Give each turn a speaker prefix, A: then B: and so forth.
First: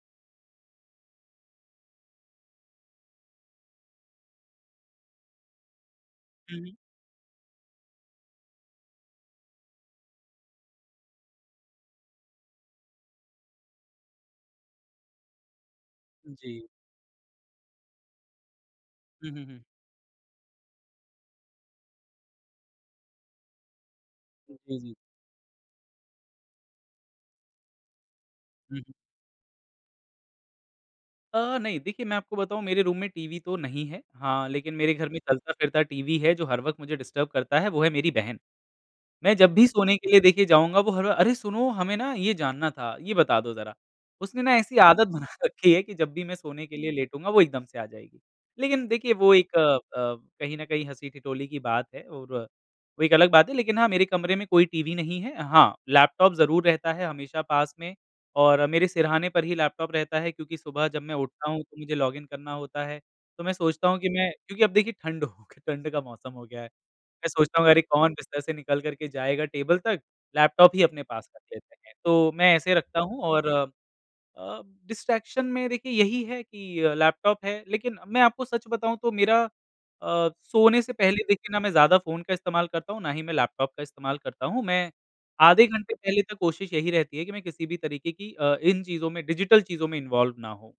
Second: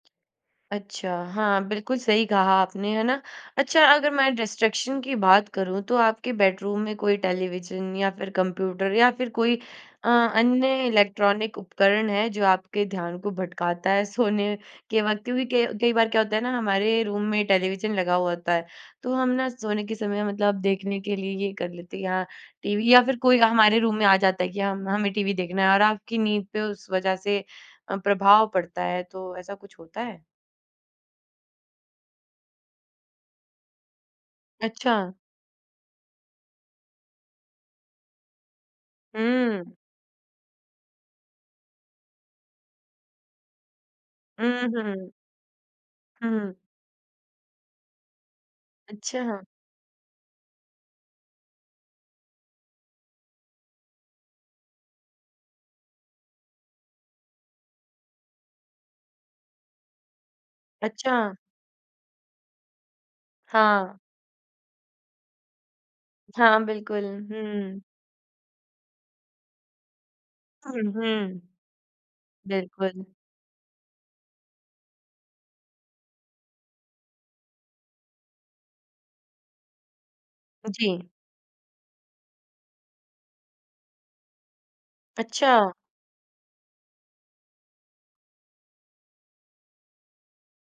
A: अच्छा, हाँ बिल्कुल सही कहा आपने है ना। अच्छा अगर मैं डिस्ट्रैक्शन की बात करूँ, तो आपके
B: हुँ, हुँ।
A: बेडरूम में कोई टेलीविज़न या फिर कंप्यूटर या फिर कोई अ, अन्य इलेक्ट्रॉनिक उपकरण है, जो आपके ध्यान को भटकाता है सोने के वक़्त? क्योंकि क कई बार क्या होता है ना,
B: जी।
A: हमारे रूम में टेलीविज़न लगा हुआ होता है, तो हम
B: हुँ, हुँ,
A: ना
B: हुँ।
A: सोने के समय मतलब देखने के लिए ये कर लेते या टीवी या फिर कोई हमारे रूम में आ जाता है
B: उ,
A: कि
B: जी,
A: हम
B: जी।
A: हमें टीवी देखना है और आपकी नींद पे उस वज़ह से अ, प्रभाव
B: हुँ,
A: पड़ता
B: हुँ।
A: है, तो ऐसा कुछ होता है?
B: अ, नहीं देखिए मैं आपको बताऊँ मेरे रूम में टीवी तो नहीं है। हाँ, लेकिन मेरे घर
A: अच्छा।
B: में चलता-फिरता टीवी है, जो हर वक़्त मुझे डिस्टर्ब करता है वो है मेरी बहन। मैं जब भी
A: हुँ।
B: सोने के लिए देखिए जाऊँगा, वो हर बा अरे! सुनो हमें ना ये जानना था, ये बता दो जरा, उसने ना
A: हुँ,
B: ऐसी आदत
A: हुँ।
B: बना रखी है कि जब भी मैं
A: हुँ।
B: सोने के लिए लेटूँगा, वो एकदम से आ जाएगी। लेकिन देखिए
A: अच्छा
B: वो
A: हाँ।
B: एक अ अ, कहीं न कहीं हँसी-ठिठोली की बात है और वो एक अलग बात है, लेकिन हाँ मेरे कमरे में कोई टीवी नहीं है हाँ, लैपटॉप ज़रूर रहता है हमेशा पास में और मेरे सिरहाने पर ही लैपटॉप रहता है, क्योंकि सुबह जब मैं
A: अच्छा।
B: उठता हूँ तो मुझे लॉगिन करना होता है, तो मैं सोचता
A: हाँ।
B: हूँ कि मैं क्योंकि अब देखिए ठंड हो क ठंड का मौसम हो
A: हाँ,
B: गया है,
A: बिल्कुल
B: मैं सोचता हूँ अरे!
A: हुँ।
B: कौन बिस्तर से निकल कर के जाएगा टेबल तक लैपटॉप
A: हुँ,
B: ही अपने पास
A: हुँ।
B: रख लेते हैं। तो मैं ऐसे रखता
A: बिल्कुल।
B: हूँ और अ, अ, डिस्ट्रैक्शन में देखिए यही है कि लैपटॉप है, लेकिन मैं आपको सच बताऊँ तो मेरा अ,
A: उ,
B: सोने से
A: जी।
B: पहले देखिए ना मैं ज़्यादा फ़ोन का इस्तेमाल करता हूँ, ना ही मैं लैपटॉप का इस्तेमाल करता हूँ। मैं आधे
A: अच्छा।
B: घंटे पहले तक कोशिश यही रहती है कि मैं किसी भी तरीके की अ, इन चीज़ों में डिजिटल चीज़ों में इन्वॉल्व ना होऊँ।